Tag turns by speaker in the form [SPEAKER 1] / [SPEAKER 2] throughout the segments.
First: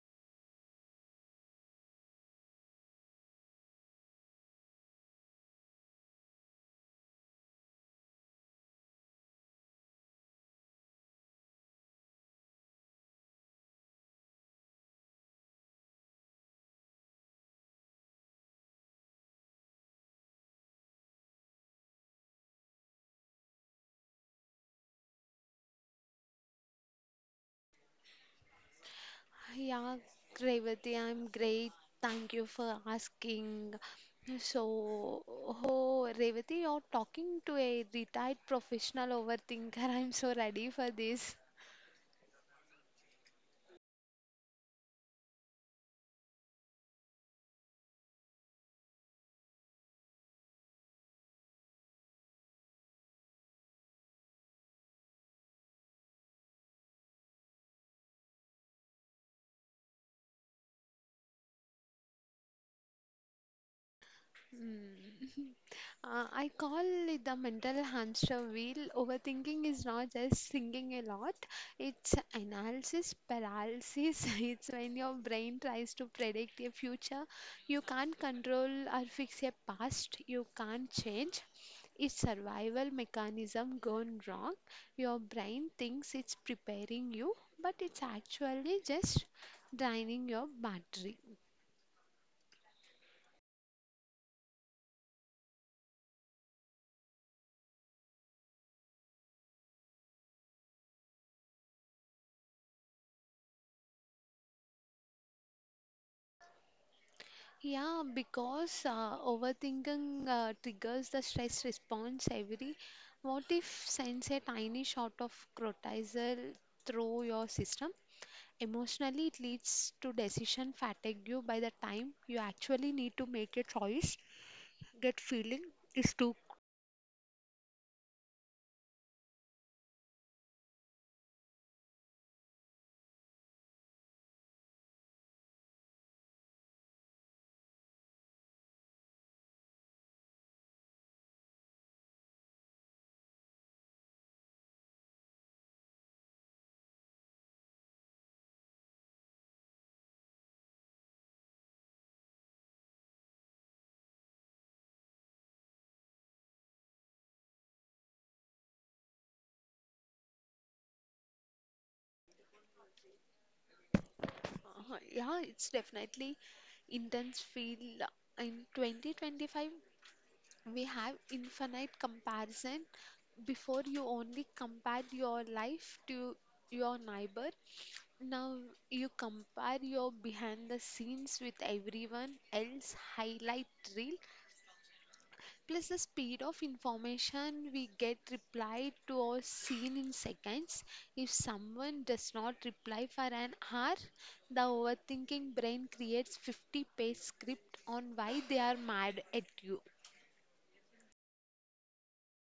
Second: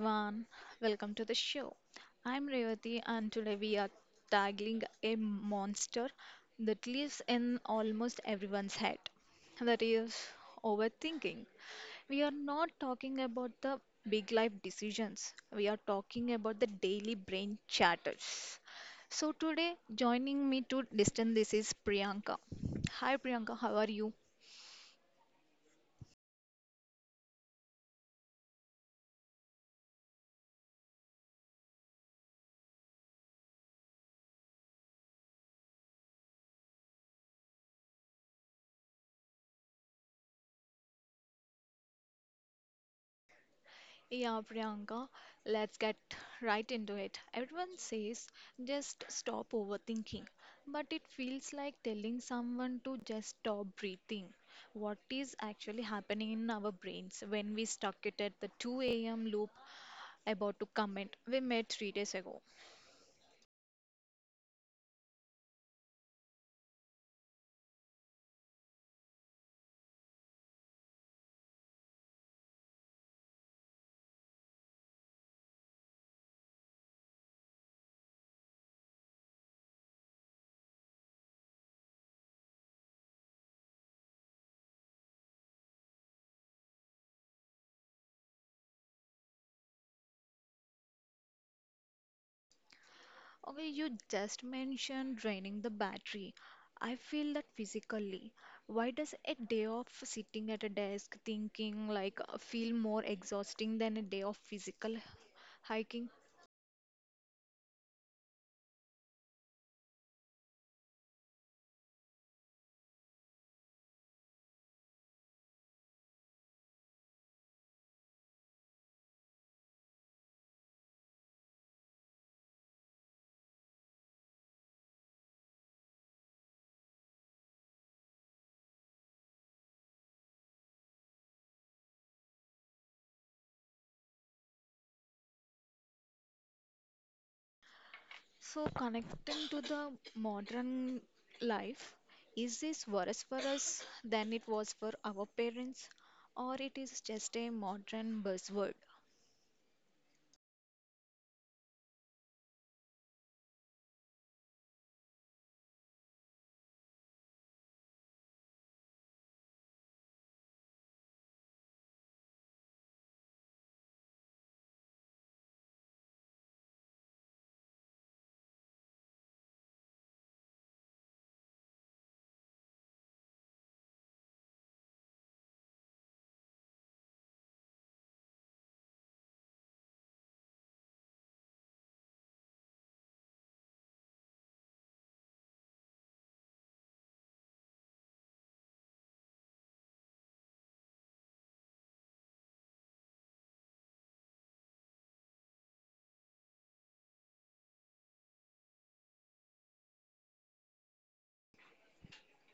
[SPEAKER 1] everyone, welcome to the show. I'm Revati and today we are tackling a monster that lives in almost everyone's head. That is overthinking. We are not talking about the big life decisions. We are talking about the daily brain chatters. So today joining me to listen this is Priyanka. Hi Priyanka, how are you?
[SPEAKER 2] Yeah, Revati, I'm great. Thank you for asking. So, oh, Revati, you're talking to a retired professional overthinker. I'm so ready for this.
[SPEAKER 1] Yeah, Priyanka, let's get right into it. Everyone says just stop overthinking, but it feels like telling someone to just stop breathing. What is actually happening in our brains when we stuck it at the 2 a.m. loop about to comment we met 3 days ago?
[SPEAKER 2] Hmm. I call it the mental hamster wheel. Overthinking is not just thinking a lot, it's analysis paralysis. It's when your brain tries to predict a future you can't control or fix a past you can't change. It's survival mechanism gone wrong. Your brain thinks it's preparing you, but it's actually just draining your battery.
[SPEAKER 1] Okay, you just mentioned draining the battery. I feel that physically. Why does a day of sitting at a desk thinking like feel more exhausting than a day of physical hiking?
[SPEAKER 2] Yeah, because overthinking triggers the stress response every. What if sends a tiny shot of cortisol through your system? Emotionally, it leads to decision fatigue. You, by the time you actually need to make a choice. That feeling is too.
[SPEAKER 1] So connecting to the modern life, is this worse for us than it was for our parents, or it is just a modern buzzword?
[SPEAKER 2] Yeah, it's definitely intense feel. In 2025, we have infinite comparison. Before you only compared your life to your neighbor. Now you compare your behind the scenes with everyone else highlight reel plus the speed of information we get reply to or seen in seconds. If someone does not reply for an hour, the overthinking brain creates 50-page script on why they are mad at you.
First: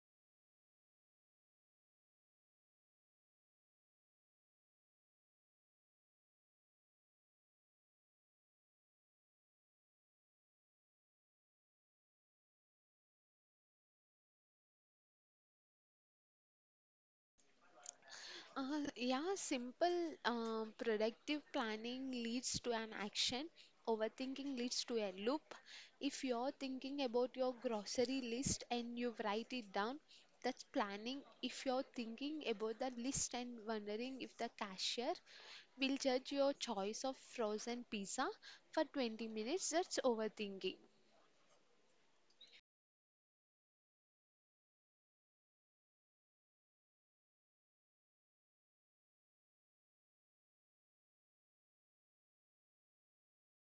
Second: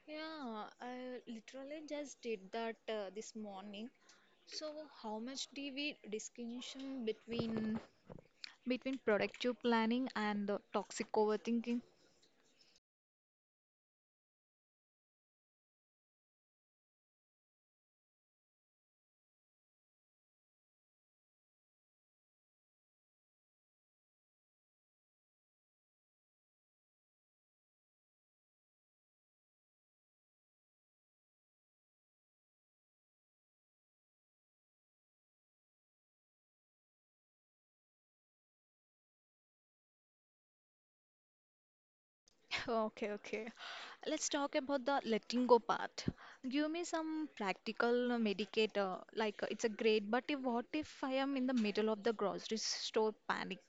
[SPEAKER 1] Yeah, I literally just did that this morning. So, how much do we distinction between productive planning and the toxic overthinking?
[SPEAKER 2] Yeah, simple, productive planning leads to an action. Overthinking leads to a loop. If you're thinking about your grocery list and you write it down, that's planning. If you're thinking about the list and wondering if the cashier will judge your choice of frozen pizza for 20 minutes, that's overthinking.
[SPEAKER 1] Okay, okay. Let's talk about the letting go part. Give me some practical medicator. Like it's a great, but if, what if I am in the middle of the grocery store panic?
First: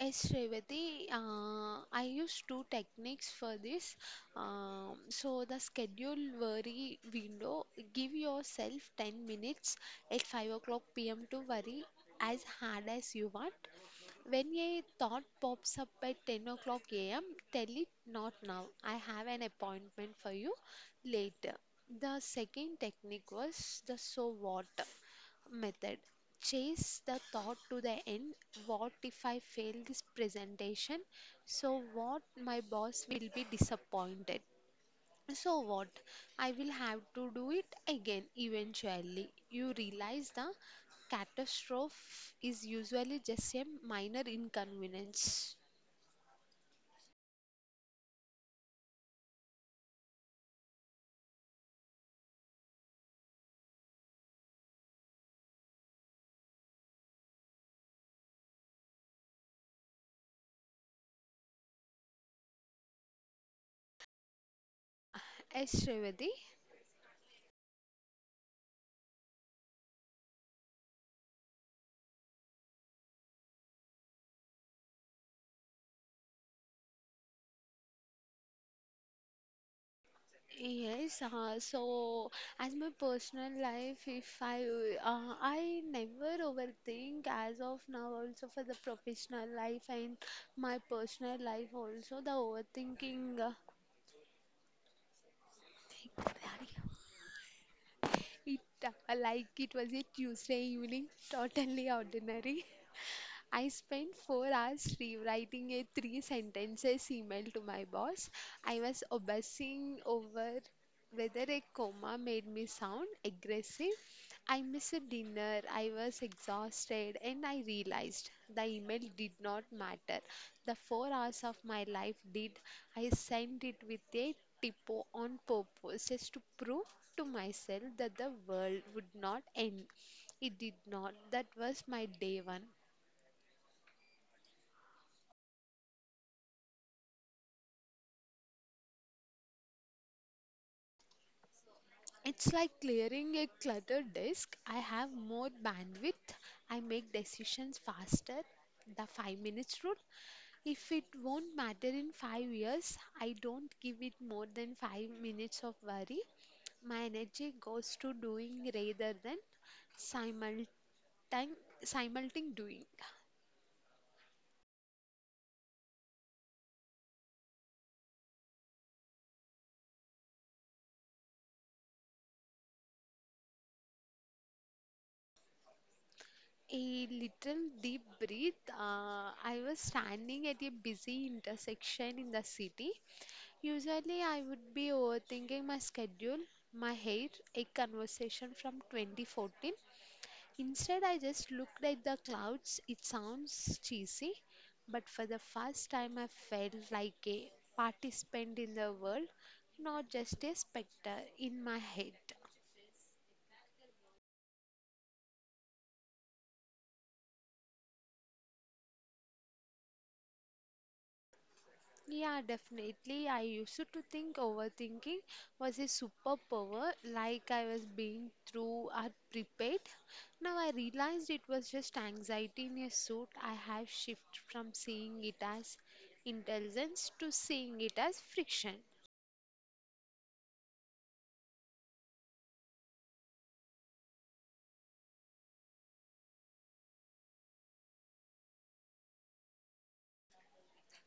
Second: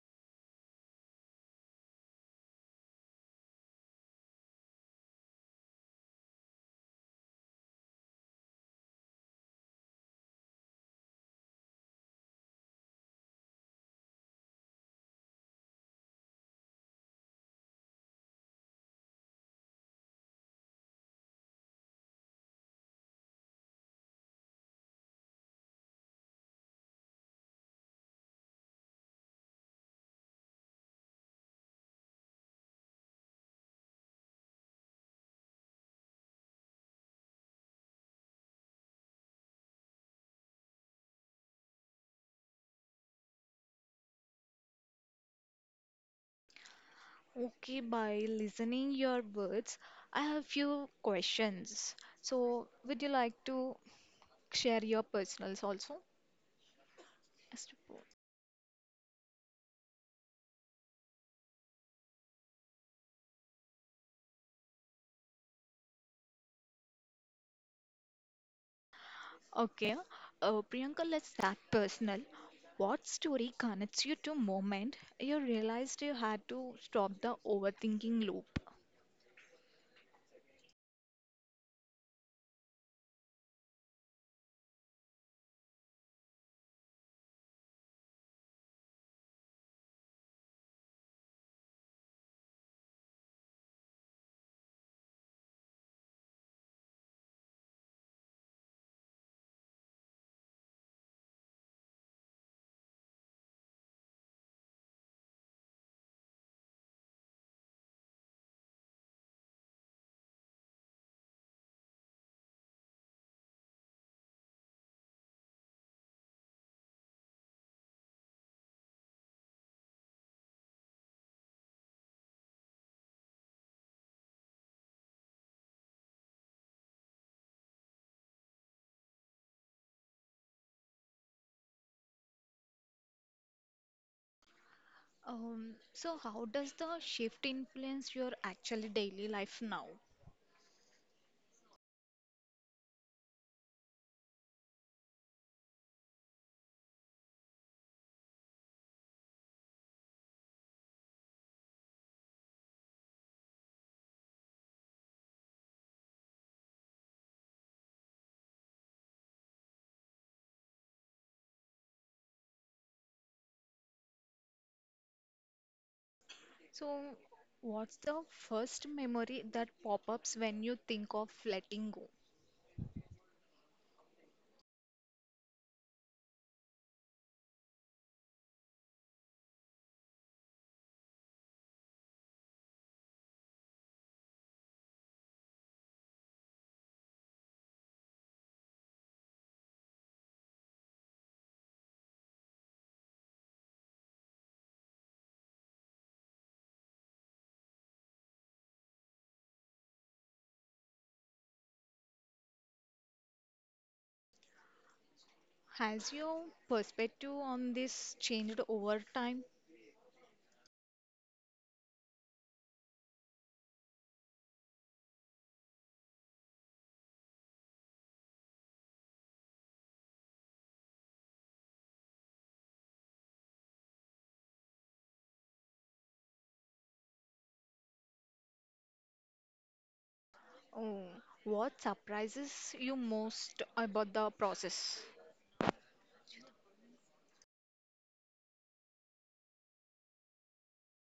[SPEAKER 2] Yes, Revati, I use two techniques for this. So the schedule worry window, give yourself 10 minutes at 5 o'clock p.m. to worry as hard as you want. When a thought pops up at 10 o'clock a.m., tell it not now. I have an appointment for you later. The second technique was the so what method. Chase the thought to the end. What if I fail this presentation? So, what, my boss will be disappointed. So, what, I will have to do it again eventually. You realize the catastrophe is usually just a minor inconvenience.
[SPEAKER 1] Okay, by listening your words, I have few questions. So, would you like to share your personals also. Yes, to both.
[SPEAKER 2] Yes, Shrevati.
[SPEAKER 1] Okay. Priyanka, let's start personal. What story connects you to moment you realized you had to stop the overthinking loop?
[SPEAKER 2] Yes, so as my personal life, if I I never overthink as of now also for the professional life, and my personal life also the overthinking. it Like it was a Tuesday evening, totally ordinary. I spent 4 hours rewriting a three sentences email to my boss. I was obsessing over whether a comma made me sound aggressive. I missed a dinner, I was exhausted, and I realized the email did not matter. The 4 hours of my life did. I sent it with a typo on purpose just to prove to myself that the world would not end. It did not. That was my day one.
[SPEAKER 1] So how does the shift influence your actually daily life now?
[SPEAKER 2] It's like clearing a cluttered desk. I have more bandwidth. I make decisions faster. The 5 minutes rule. If it won't matter in 5 years, I don't give it more than 5 minutes of worry. My energy goes to doing rather than simultan- simultaneous doing.
[SPEAKER 1] So, what's the first memory that pop-ups when you think of letting go?
[SPEAKER 2] A little deep breath. I was standing at a busy intersection in the city. Usually, I would be overthinking my schedule, my hair, a conversation from 2014. Instead, I just looked at the clouds. It sounds cheesy, but for the first time, I felt like a participant in the world, not just a specter in my head.
[SPEAKER 1] Has your perspective on this changed over time?
[SPEAKER 2] Yeah, definitely. I used to think overthinking was a superpower, like I was being through or prepared. Now I realized it was just anxiety in a suit. I have shifted from seeing it as intelligence to seeing it as friction.
[SPEAKER 1] Oh, what surprises you most about the process?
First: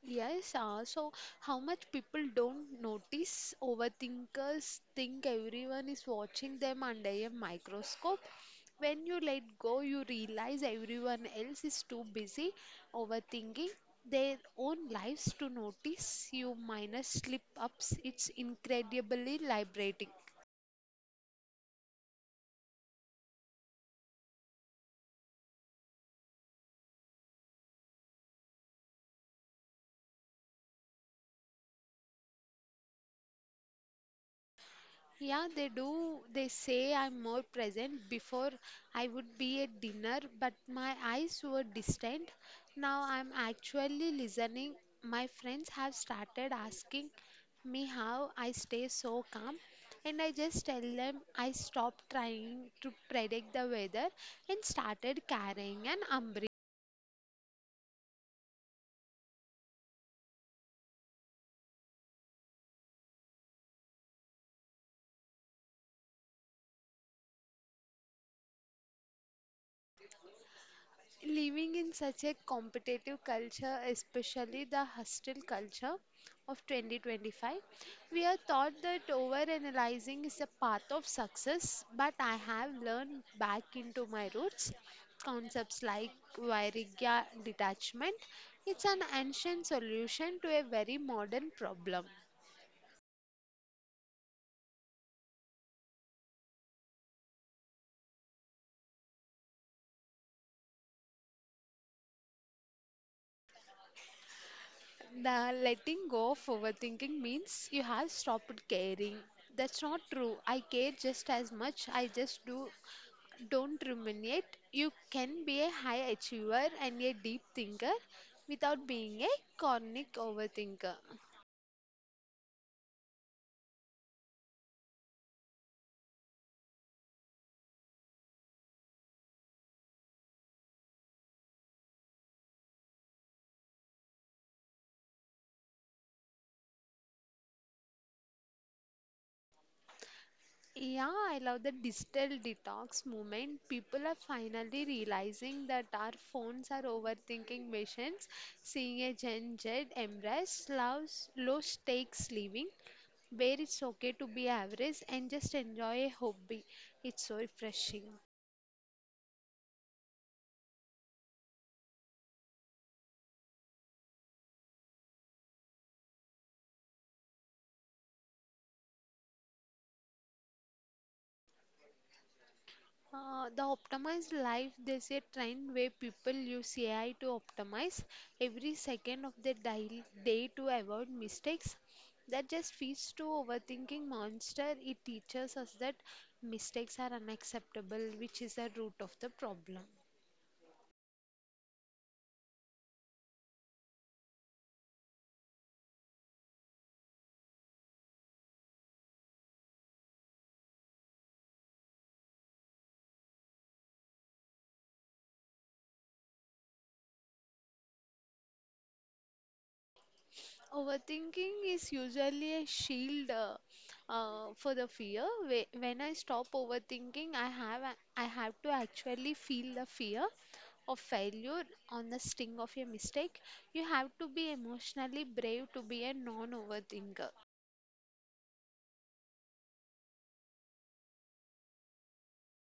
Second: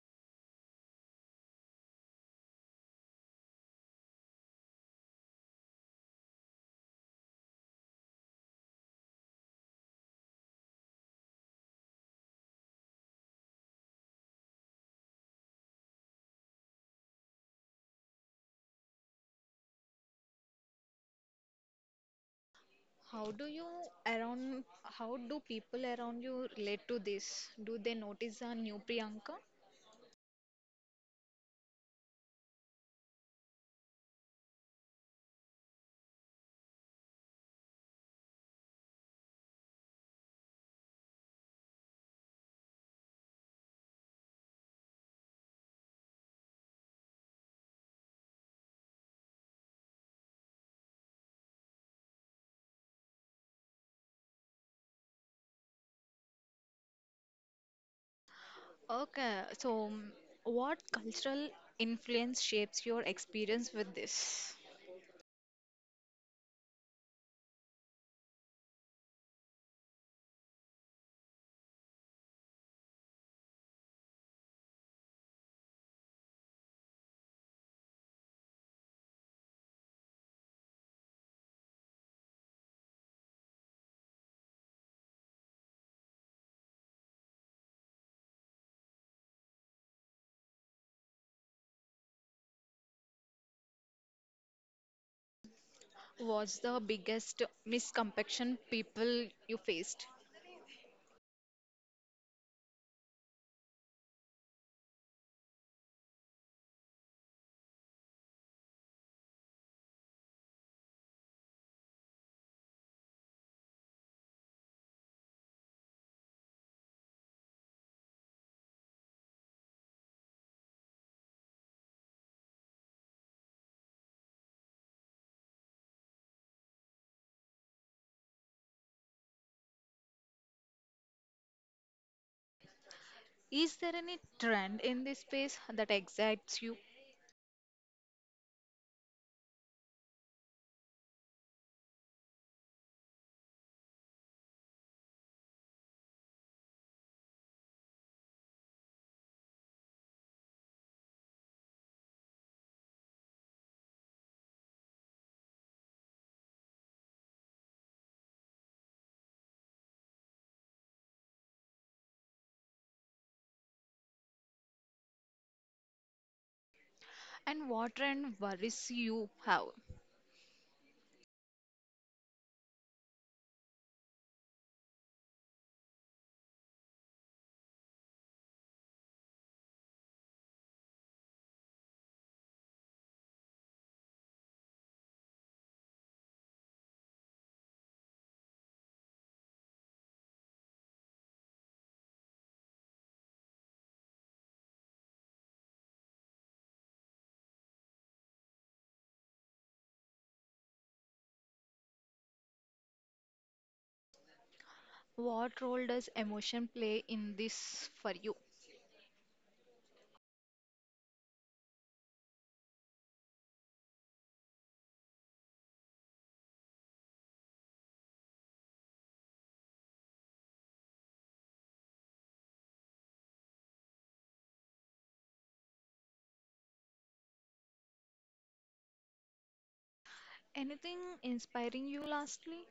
[SPEAKER 2] Yes, so how much people don't notice overthinkers think everyone is watching them under a microscope. When you let go, you realize everyone else is too busy overthinking their own lives to notice you minor slip ups. It's incredibly liberating.
[SPEAKER 1] How do you around, how do people around you relate to this? Do they notice a new Priyanka?
[SPEAKER 2] Yeah, they do. They say I'm more present. Before I would be at dinner, but my eyes were distant. Now I'm actually listening. My friends have started asking me how I stay so calm, and I just tell them I stopped trying to predict the weather and started carrying an umbrella.
[SPEAKER 1] Okay, so what cultural influence shapes your experience with this?
[SPEAKER 2] Living in such a competitive culture, especially the hostile culture of 2025, we are taught that overanalyzing is a path of success, but I have learned back into my roots. Concepts like Vairagya detachment, it's an ancient solution to a very modern problem.
[SPEAKER 1] What's the biggest misconception people you faced?
[SPEAKER 2] The letting go of overthinking means you have stopped caring. That's not true. I care just as much. I just do. Don't ruminate. You can be a high achiever and a deep thinker without being a chronic overthinker.
[SPEAKER 1] Is there any trend in this space that excites you?
[SPEAKER 2] Yeah, I love the digital detox movement. People are finally realizing that our phones are overthinking machines. Seeing a Gen Z embrace low stakes living, where it's okay to be average and just enjoy a hobby. It's so refreshing.
[SPEAKER 1] And what trend worries you have?
[SPEAKER 2] The optimized life, they say, trend where people use AI to optimize every second of their day to avoid mistakes. That just feeds to overthinking monster. It teaches us that mistakes are unacceptable, which is the root of the problem.
[SPEAKER 1] What role does emotion play in this for you?
[SPEAKER 2] Overthinking is usually a shield for the fear. When I stop overthinking, I have to actually feel the fear of failure on the sting of a mistake. You have to be emotionally brave to be a non-overthinker.
[SPEAKER 1] Anything inspiring you lastly?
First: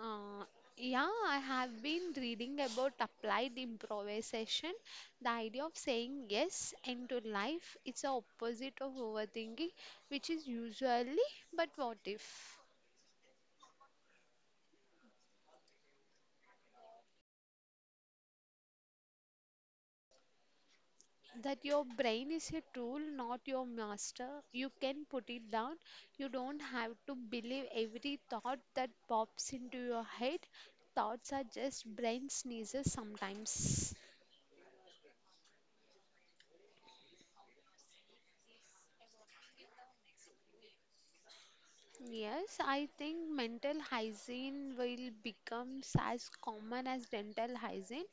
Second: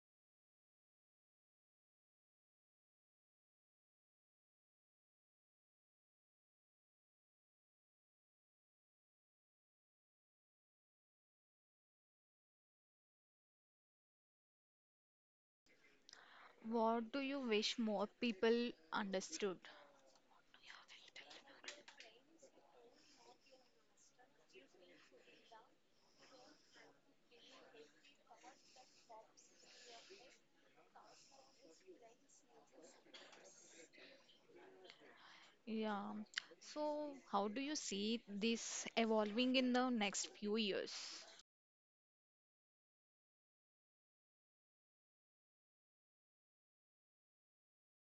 [SPEAKER 2] Uh, yeah, I have been reading about applied improvisation, the idea of saying yes into life. It's the opposite of overthinking, which is usually, but what if?
[SPEAKER 1] What do you wish more people understood?
[SPEAKER 2] That your brain is a tool, not your master. You can put it down. You don't have to believe every thought that pops into your head. Thoughts are just brain sneezes sometimes.
[SPEAKER 1] Yeah. So, how do you see this evolving in the next few years?
[SPEAKER 2] Yes, I think mental hygiene will become as common as dental hygiene.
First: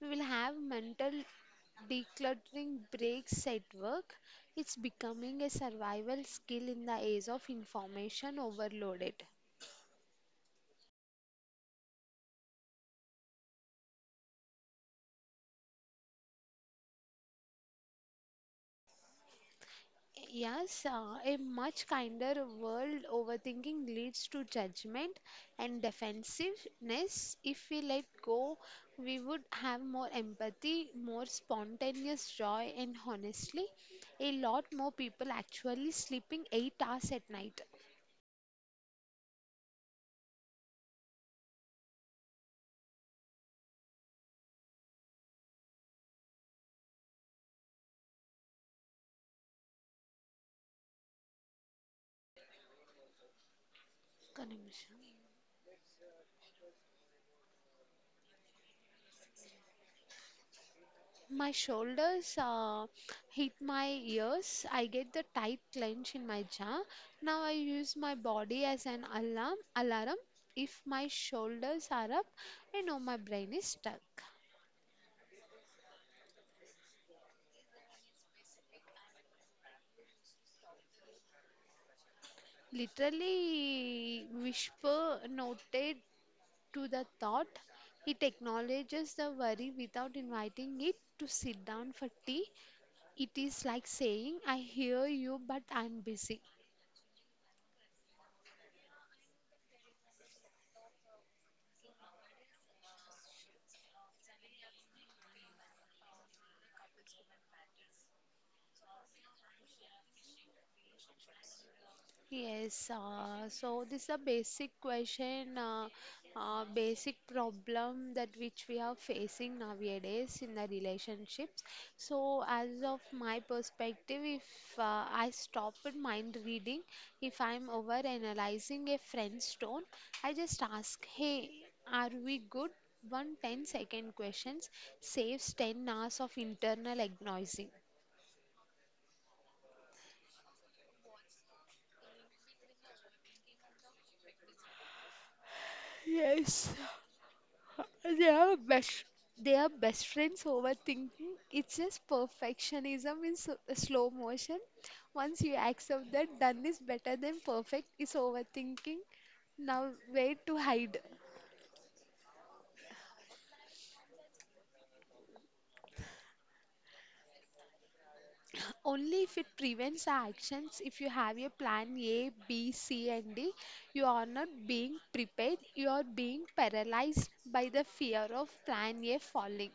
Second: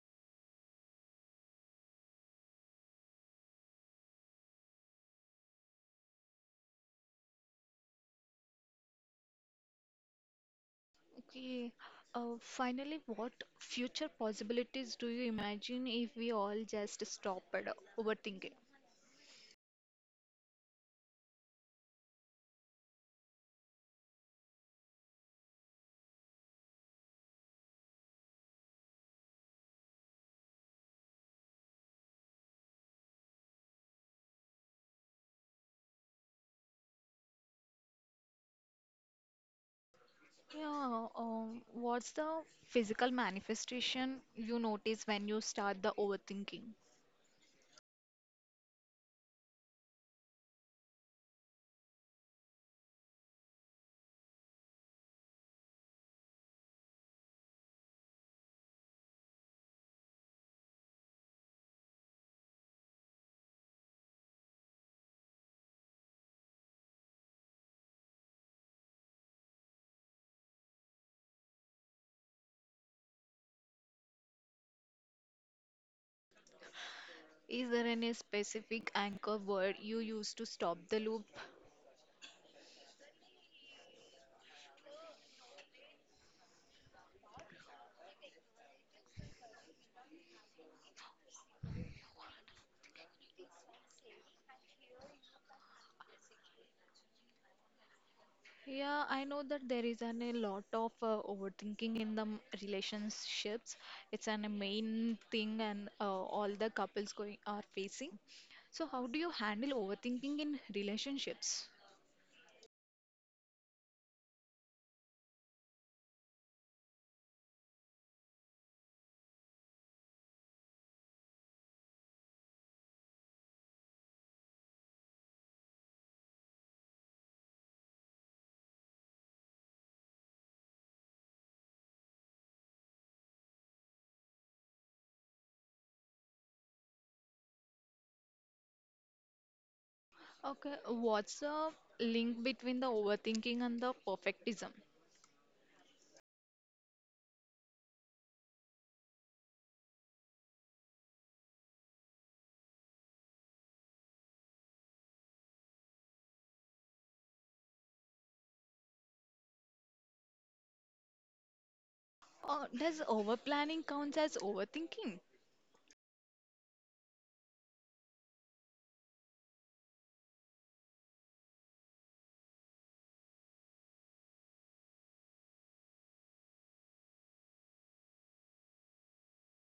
[SPEAKER 2] We will have mental decluttering breaks at work. It's becoming a survival skill in the age of information overloaded.
[SPEAKER 1] Okay. Finally, what future possibilities do you imagine if we all just stopped overthinking?
[SPEAKER 2] Yes, a much kinder world. Overthinking leads to judgment and defensiveness. If we let go, we would have more empathy, more spontaneous joy, and honestly, a lot more people actually sleeping 8 hours at night.
[SPEAKER 1] Yeah, what's the physical manifestation you notice when you start the overthinking?
[SPEAKER 2] Kanika. My shoulders hit my ears. I get the tight clench in my jaw. Now I use my body as an alarm. Alarm. If my shoulders are up, I know my brain is stuck.
[SPEAKER 1] Is there any specific anchor word you use to stop the loop?
[SPEAKER 2] Literally, whisper noted to the thought. It acknowledges the worry without inviting it to sit down for tea. It is like saying, I hear you, but I'm busy.
[SPEAKER 1] Yeah, I know that there is a lot of overthinking in the relationships. It's a main thing, and all the couples going are facing. So, how do you handle overthinking in relationships?
[SPEAKER 2] Yes, so this is a basic question, basic problem that which we are facing nowadays in the relationships. So, as of my perspective, if I stop at mind reading, if I'm over analyzing a friend's tone, I just ask, "Hey, are we good?" One 10 second questions saves 10 hours of internal agonizing.
[SPEAKER 1] Okay, what's the link between the overthinking and the perfectism?
[SPEAKER 2] Yes. Uh, They are best. They are best friends, overthinking. It's just perfectionism in s slow motion. Once you accept that done is better than perfect, it's overthinking. Now, where to hide?
[SPEAKER 1] Does overplanning count as overthinking?
[SPEAKER 2] Only if it prevents actions. If you have your plan A, B, C, and D, you are not being prepared. You are being paralyzed by the fear of plan A falling.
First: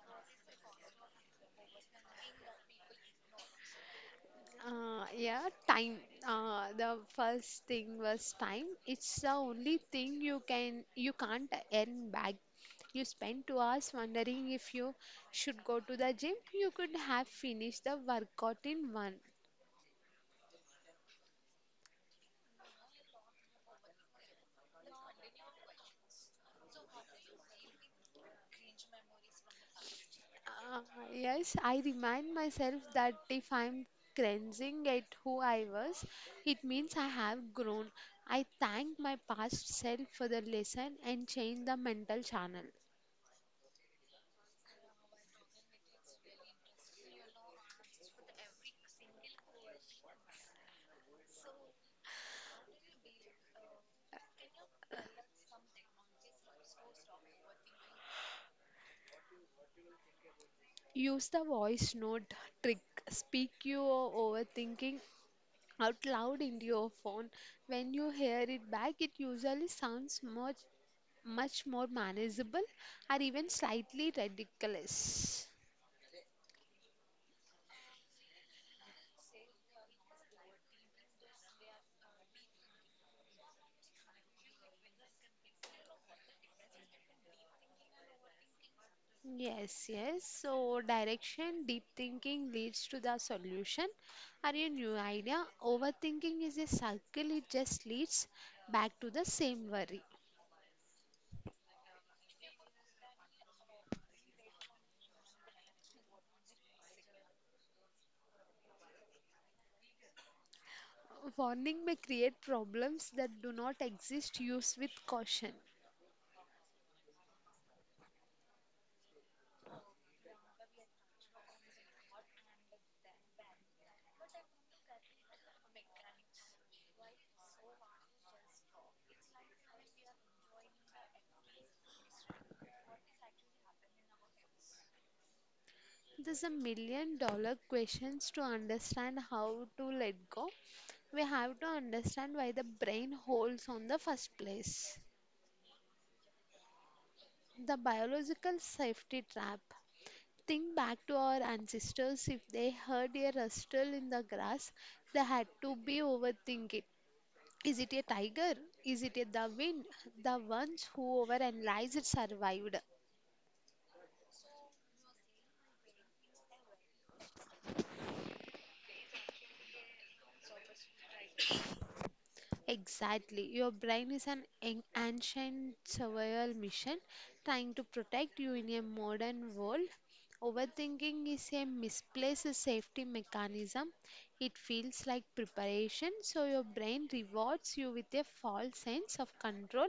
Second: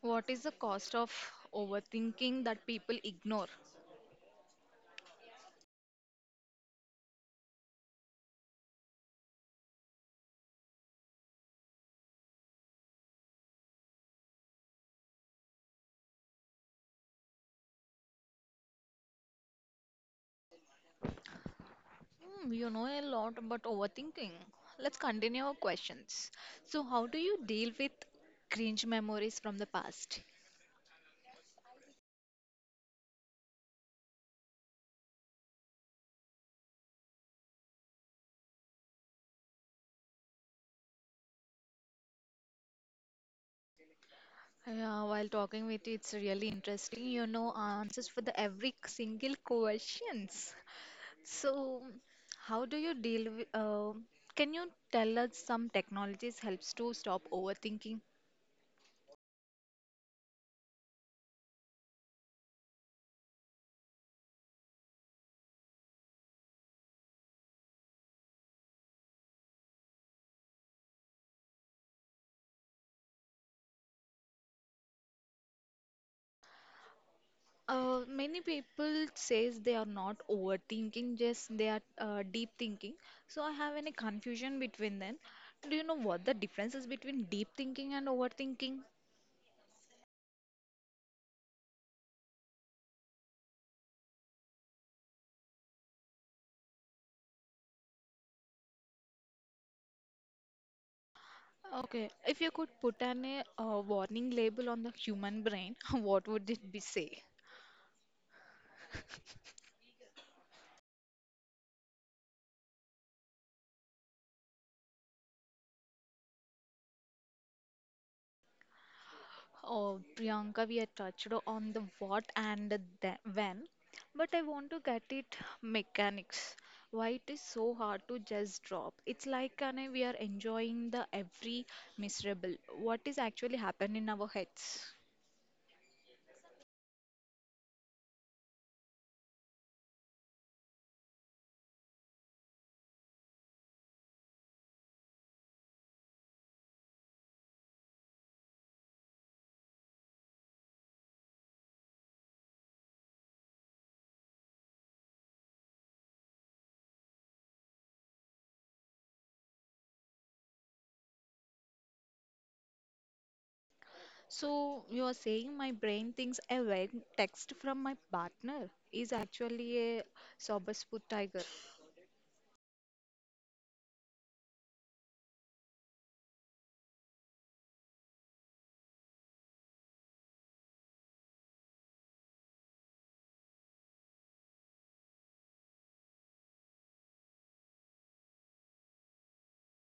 [SPEAKER 1] What is the cost of overthinking that people ignore?
[SPEAKER 2] Yeah, time. The first thing was time. It's the only thing you can't earn back. You spend 2 hours wondering if you should go to the gym. You could have finished the workout in one.
[SPEAKER 1] Hmm, you know a lot about overthinking. Let's continue our questions. So, how do you deal with cringe memories from the past?
[SPEAKER 2] Uh, yes, I remind myself that if I'm cringing at who I was, it means I have grown. I thank my past self for the lesson and change the mental channel.
[SPEAKER 1] Yeah, while talking with you, it's really interesting. You know answers for the every single questions. So, how do you deal with? Can you tell us some technologies helps to stop overthinking?
[SPEAKER 2] Use the voice note trick. Speak your overthinking out loud into your phone. When you hear it back, it usually sounds much, much more manageable or even slightly ridiculous.
[SPEAKER 1] Many people says they are not overthinking, just they are deep thinking. So I have any confusion between them. Do you know what the difference is between deep thinking and overthinking?
[SPEAKER 2] Yes, yes. So, direction, deep thinking leads to the solution or a new idea. Overthinking is a circle, it just leads back to the same worry.
[SPEAKER 1] Okay, if you could put an a warning label on the human brain, what would it be say?
[SPEAKER 2] Warning may create problems that do not exist. Use with caution.
[SPEAKER 1] Oh, Priyanka, we are touched on the what and the when, but I want to get it mechanics. Why it is so hard to just drop? It's like we are enjoying the every miserable. What is actually happening in our heads?
[SPEAKER 2] There's $1 million questions to understand how to let go. We have to understand why the brain holds on the first place. The biological safety trap. Think back to our ancestors. If they heard a rustle in the grass, they had to be overthinking. It. Is it a tiger? Is it a the wind? The ones who overanalyzed survived.
[SPEAKER 1] So you are saying my brain thinks a vague text from my partner is actually a sober spook tiger.
[SPEAKER 2] Exactly. Your brain is an ancient survival mission trying to protect you in a modern world. Overthinking is a misplaced safety mechanism. It feels like preparation, so your brain rewards you with a false sense of control.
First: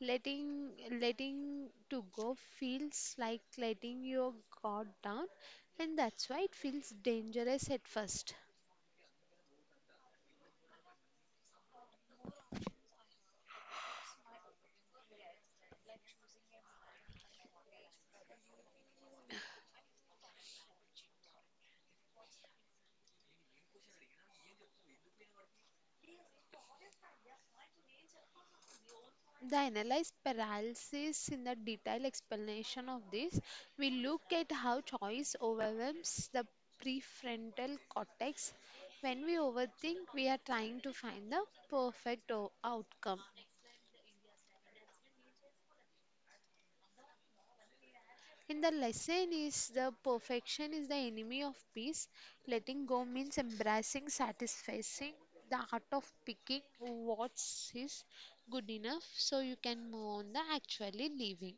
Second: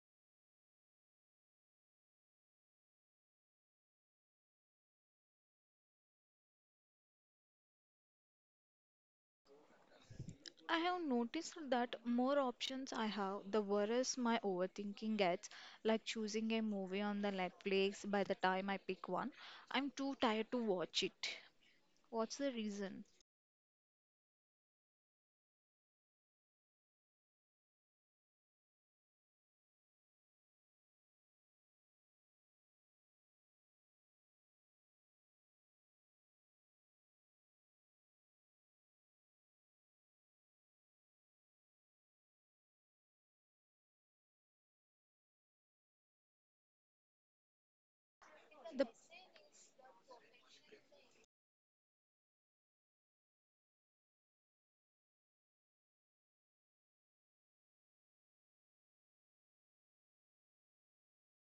[SPEAKER 2] Letting letting to go feels like letting your guard down, and that's why it feels dangerous at first.
[SPEAKER 1] I have noticed that more options I have, the worse my overthinking gets, like choosing a movie on the Netflix by the time I pick one. I'm too tired to watch it. What's the reason?
[SPEAKER 2] The analyze paralysis in the detailed explanation of this, we look at how choice overwhelms the prefrontal cortex. When we overthink, we are trying to find the perfect outcome. In the
[SPEAKER 1] The
[SPEAKER 2] lesson is the perfection is the enemy of peace. Letting go means embracing, satisfying the art of picking what is good enough so you can move on the actually living.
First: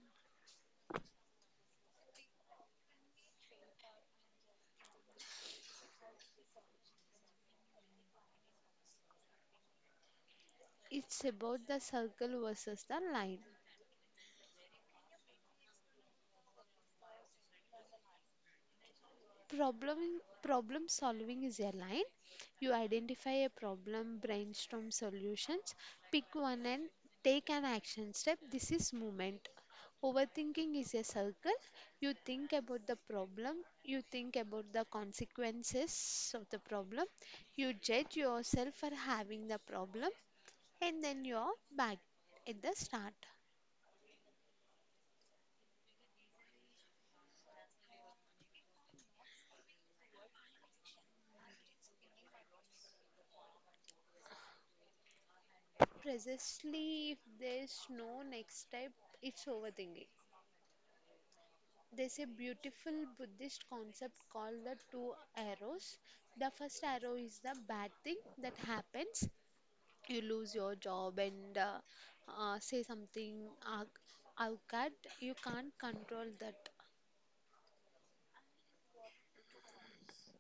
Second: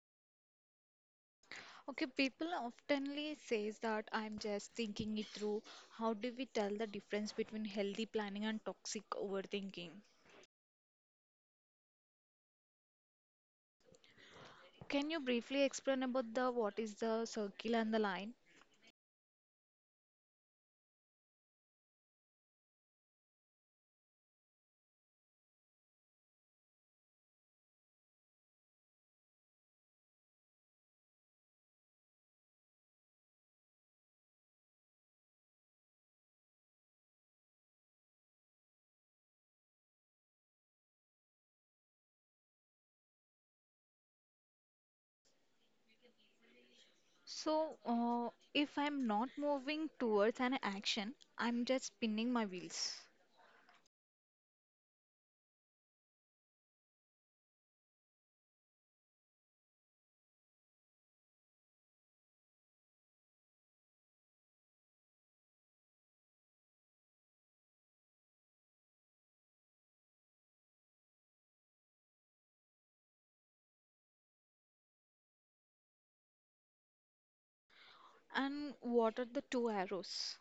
[SPEAKER 1] Okay, people oftenly says that I'm just thinking it through. How do we tell the difference between healthy planning and toxic overthinking?
[SPEAKER 2] It's about the circle versus the line.
[SPEAKER 1] Can you briefly explain about the what is the circle and the line?
[SPEAKER 2] Problem solving is a line. You identify a problem, brainstorm solutions, pick one and take an action step. This is movement. Overthinking is a circle. You think about the problem, you think about the consequences of the problem, you judge yourself for having the problem, and then you're back at the start.
[SPEAKER 1] So, if I'm not moving towards an action, I'm just spinning my wheels.
[SPEAKER 2] Precisely if there's no next step, it's overthinking. There's a beautiful Buddhist concept called the two arrows. The first arrow is the bad thing that happens. You lose your job and say something uh, out that you can't control that.
[SPEAKER 1] And what are the two arrows?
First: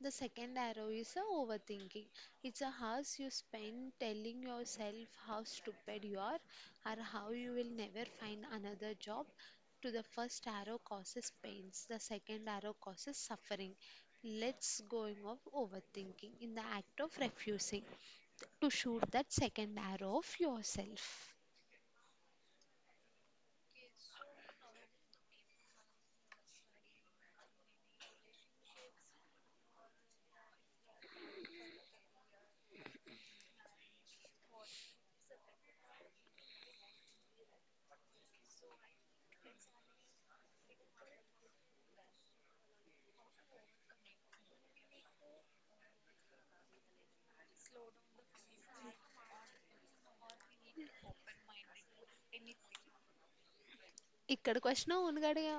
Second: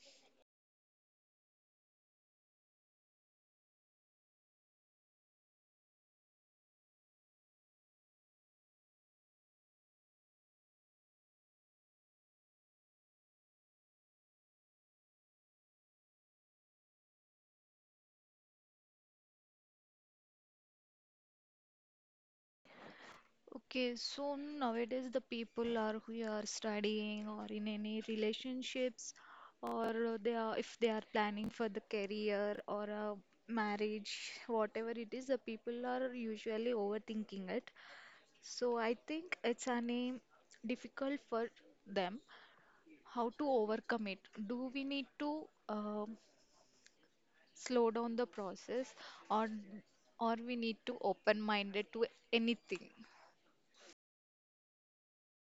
[SPEAKER 2] The second arrow is a overthinking. It's a house you spend telling yourself how stupid you are or how you will never find another job. To the first arrow causes pains, the second arrow causes suffering. Let's going of overthinking in the act of refusing to shoot that second arrow of yourself.
[SPEAKER 1] Okay, so nowadays the people are who are studying or in any relationships or they are if they are planning for the career or a marriage, whatever it is, the people are usually overthinking it. So I think it's a name difficult for them how to overcome it, do we need to slow down the process, or or we need to open minded to anything?
[SPEAKER 2] ఇక్కడికి వచ్చినా ఉనుగడుగా.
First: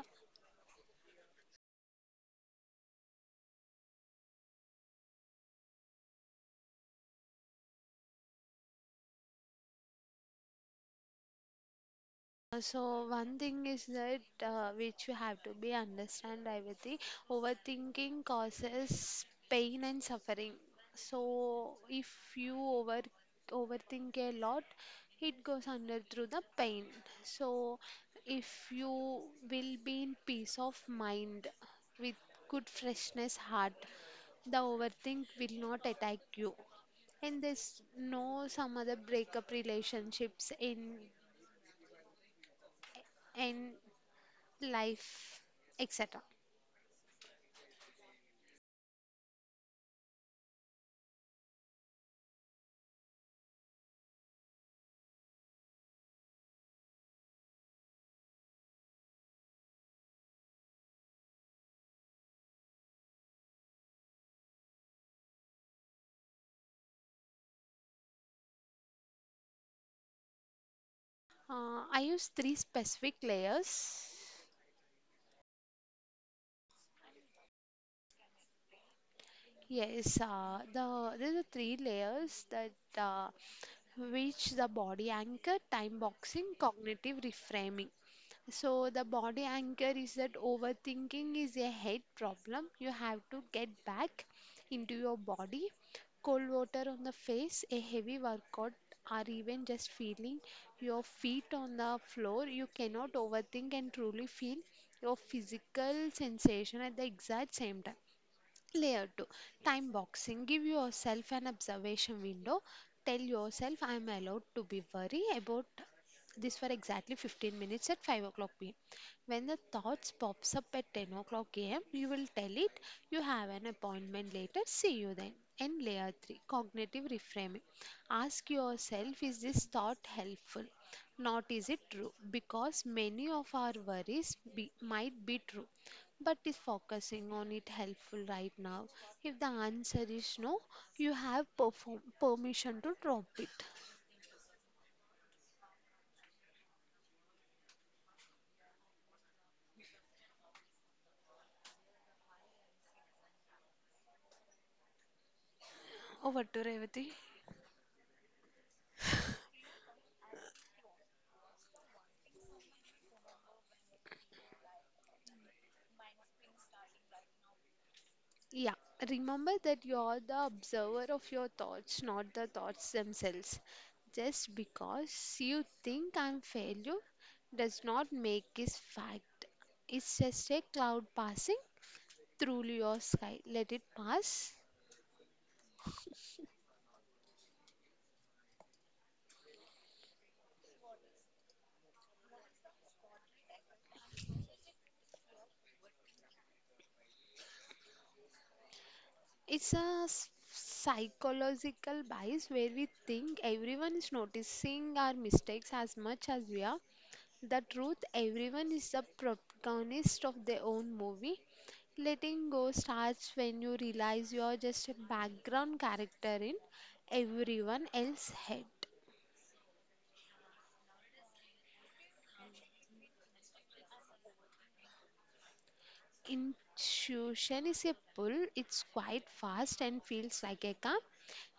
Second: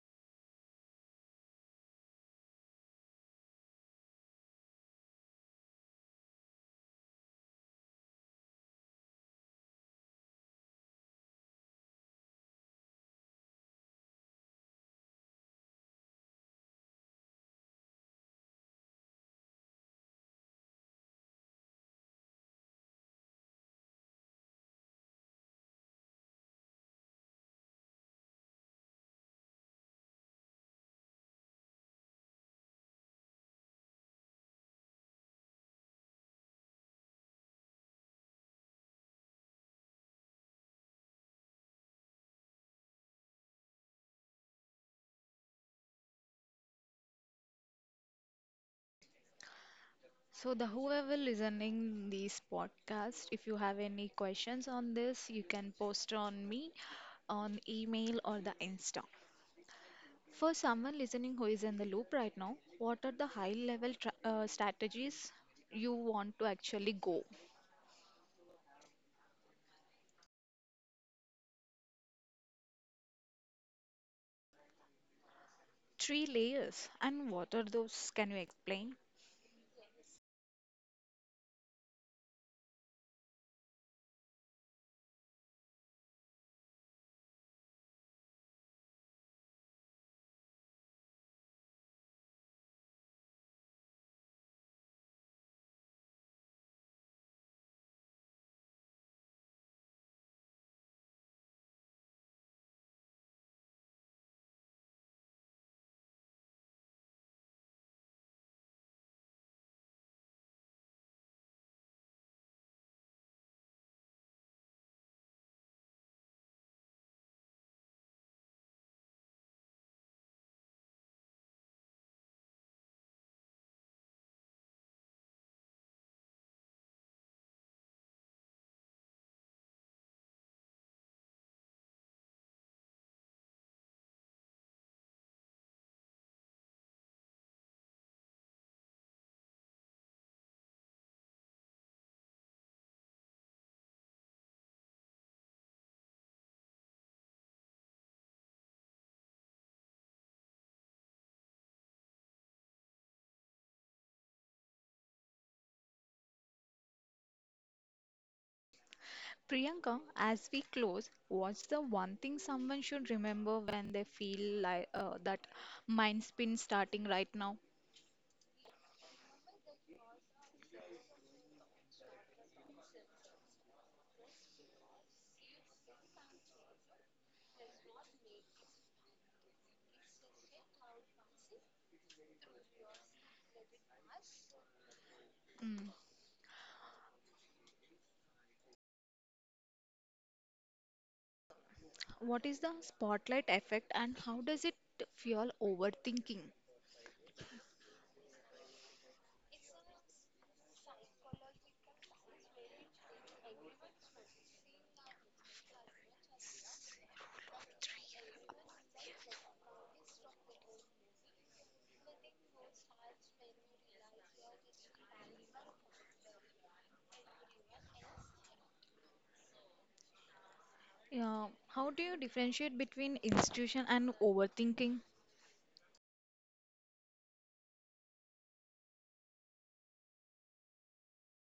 [SPEAKER 2] So one thing is that which you have to be understand Revati, overthinking causes pain and suffering. So if you overthink a lot, it goes under through the pain. So if you will be in peace of mind with good freshness heart, the overthink will not attack you and there's no some other breakup relationships in and life, etc.
[SPEAKER 1] So, the whoever listening this podcast, if you have any questions on this, you can post on me on email or the insta. For someone listening who is in the loop right now, what are the high level strategies you want to actually go?
[SPEAKER 2] I use three specific layers.
[SPEAKER 1] Three layers and what are those, can you explain?
[SPEAKER 2] Yes, there are three layers that uh, which the body anchor, time boxing, cognitive reframing. So the body anchor is that overthinking is a head problem. You have to get back into your body. Cold water on the face, a heavy workout, or even just feeling your feet on the floor. You cannot overthink and truly feel your physical sensation at the exact same time. Layer 2, time boxing. Give yourself an observation window. Tell yourself, I am allowed to be worried about this for exactly 15 minutes at 5 o'clock pm. When the thoughts pops up at 10 o'clock am, you will tell it you have an appointment later. See you then. And layer 3, cognitive reframing. Ask yourself, is this thought helpful? Not is it true? Because many of our might be true but is focusing on it helpful right now? If the answer is no, you have permission to drop it. Over to Revati.
[SPEAKER 1] Priyanka, as we close, what's the one thing someone should remember when they feel like that mind spin starting right now?
[SPEAKER 2] Yeah, remember that you are the observer of your thoughts, not the thoughts themselves. Just because you think I'm failure does not make it fact. It's just a cloud passing through your sky. Let it pass.
[SPEAKER 1] Mm. What is the spotlight effect and how does it fuel overthinking?
[SPEAKER 2] It's a psychological bias where we think everyone is noticing our mistakes as much as we are. The truth, everyone is the protagonist of their own movie. Letting go starts when you realize you are just a background character in everyone else's head.
[SPEAKER 1] Yeah, how do you differentiate between institution and overthinking?
[SPEAKER 2] Intuition is a pull, it's quite fast and feels like a calm.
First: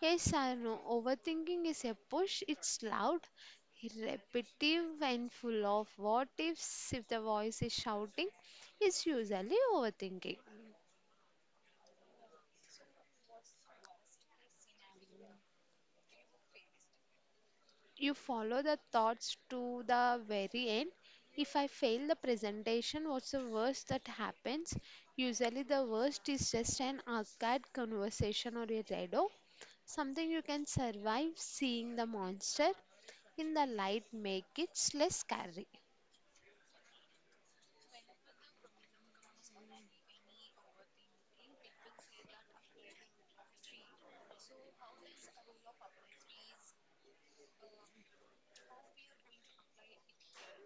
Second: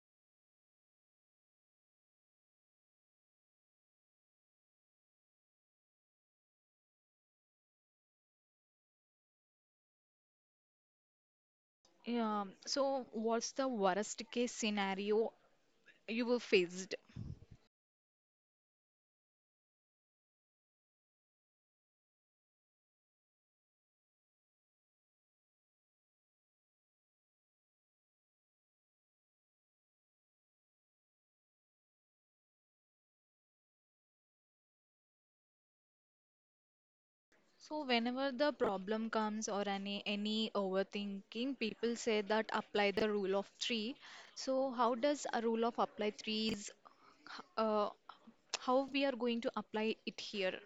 [SPEAKER 2] Yes, I know. Overthinking is a push. It's loud, repetitive, and full of what ifs. If the voice is shouting, it's usually overthinking.
[SPEAKER 1] Yeah, so what's the worst case scenario you were faced?
[SPEAKER 2] You follow the thoughts to the very end. If I fail the presentation, what's the worst that happens? Usually, the worst is just an awkward conversation or a redo, something you can survive seeing the monster in the light make it less scary.
[SPEAKER 1] So whenever the problem comes or any overthinking, people say that apply the rule of three. So how does a rule of apply threes, uh, how we are going to apply it here?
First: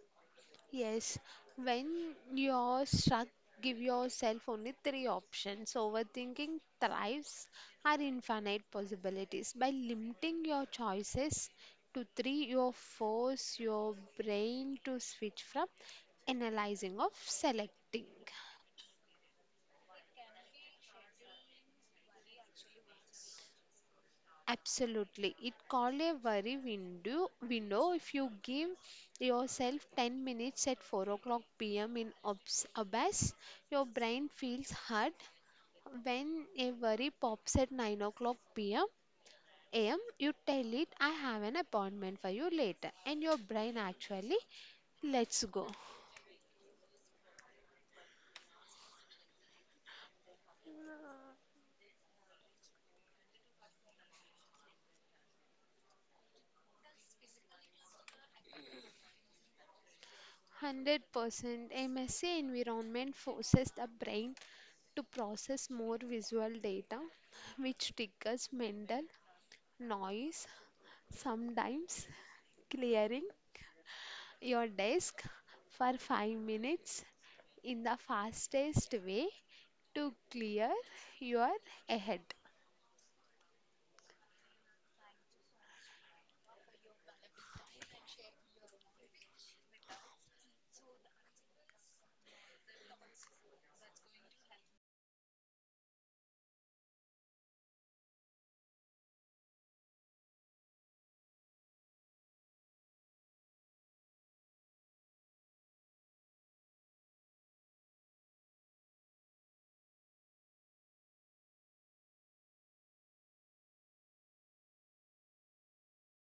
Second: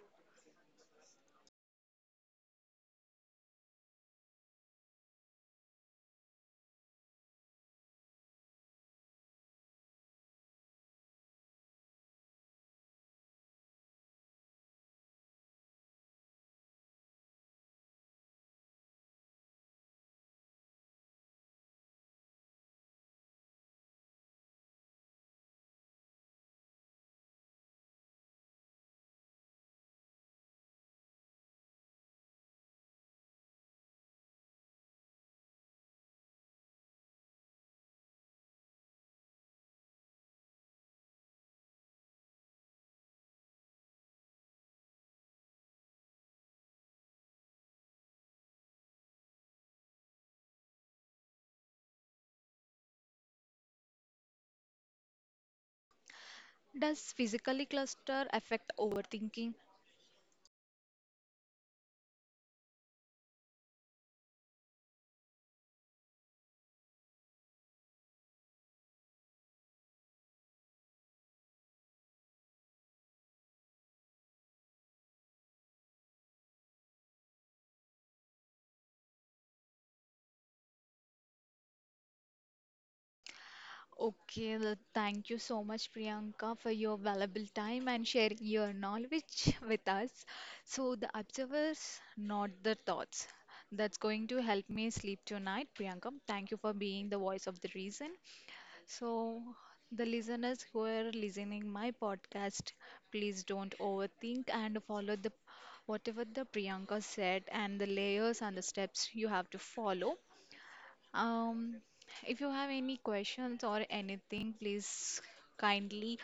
[SPEAKER 2] Yes, when you're stuck, give yourself only three options. Overthinking thrives are infinite possibilities. By limiting your choices to three, you force your brain to switch from analyzing of selecting. Absolutely. It called a worry window if you give yourself 10 minutes at 4 o'clock pm in Abbas, your brain feels hurt. When a worry pops at 9 o'clock am, you tell it, I have an appointment for you later, and your brain actually lets go.
[SPEAKER 1] Does physically cluster affect overthinking?
[SPEAKER 2] 100% a messy environment forces the brain to process more visual data, which triggers mental noise, sometimes clearing your desk for 5 minutes in the fastest way to clear your head.
[SPEAKER 1] Okay, well, thank you so much, Priyanka, for your valuable time and sharing your knowledge with us. So, the observers, not the thoughts. That's going to help me sleep tonight, Priyanka. Thank you for being the voice of the reason. So, the listeners who are listening my podcast, please don't overthink and follow the whatever the Priyanka said and the layers and the steps you have to follow. Um, if you have any questions or anything, please kindly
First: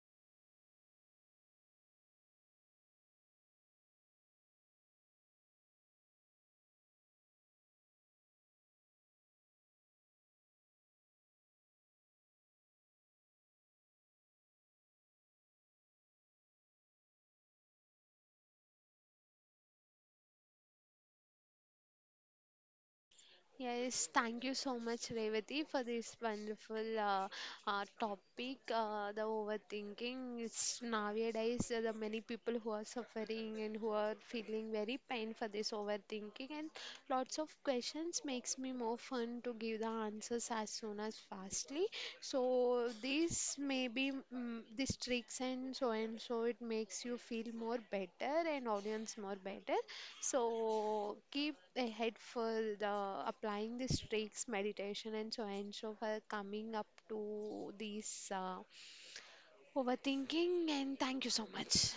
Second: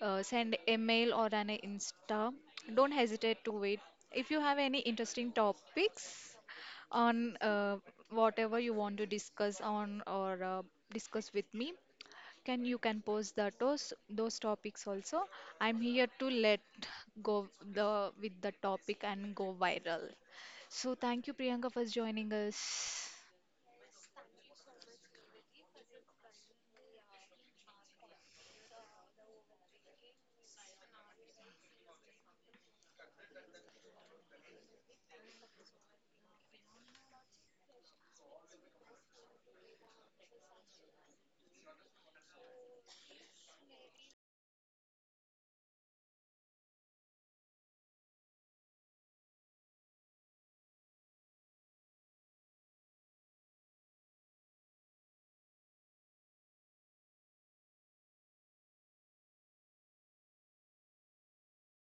[SPEAKER 1] send email or an Insta. Don't hesitate to wait. If you have any interesting topics on whatever you want to discuss on or discuss with me, can you can post that those topics also. I'm here to let go the with the topic and go viral. So thank you, Priyanka, for joining us.
[SPEAKER 2] Yes, thank you so much, Revati, for this wonderful topic. The overthinking is nowadays the many people who are suffering and who are feeling very pain for this overthinking, and lots of questions makes me more fun to give the answers as soon as fastly. So this maybe these tricks and so it makes you feel more better and audience more better. So keep ahead for the applying these tricks, meditation, and so for coming up to these overthinking. And thank you so much.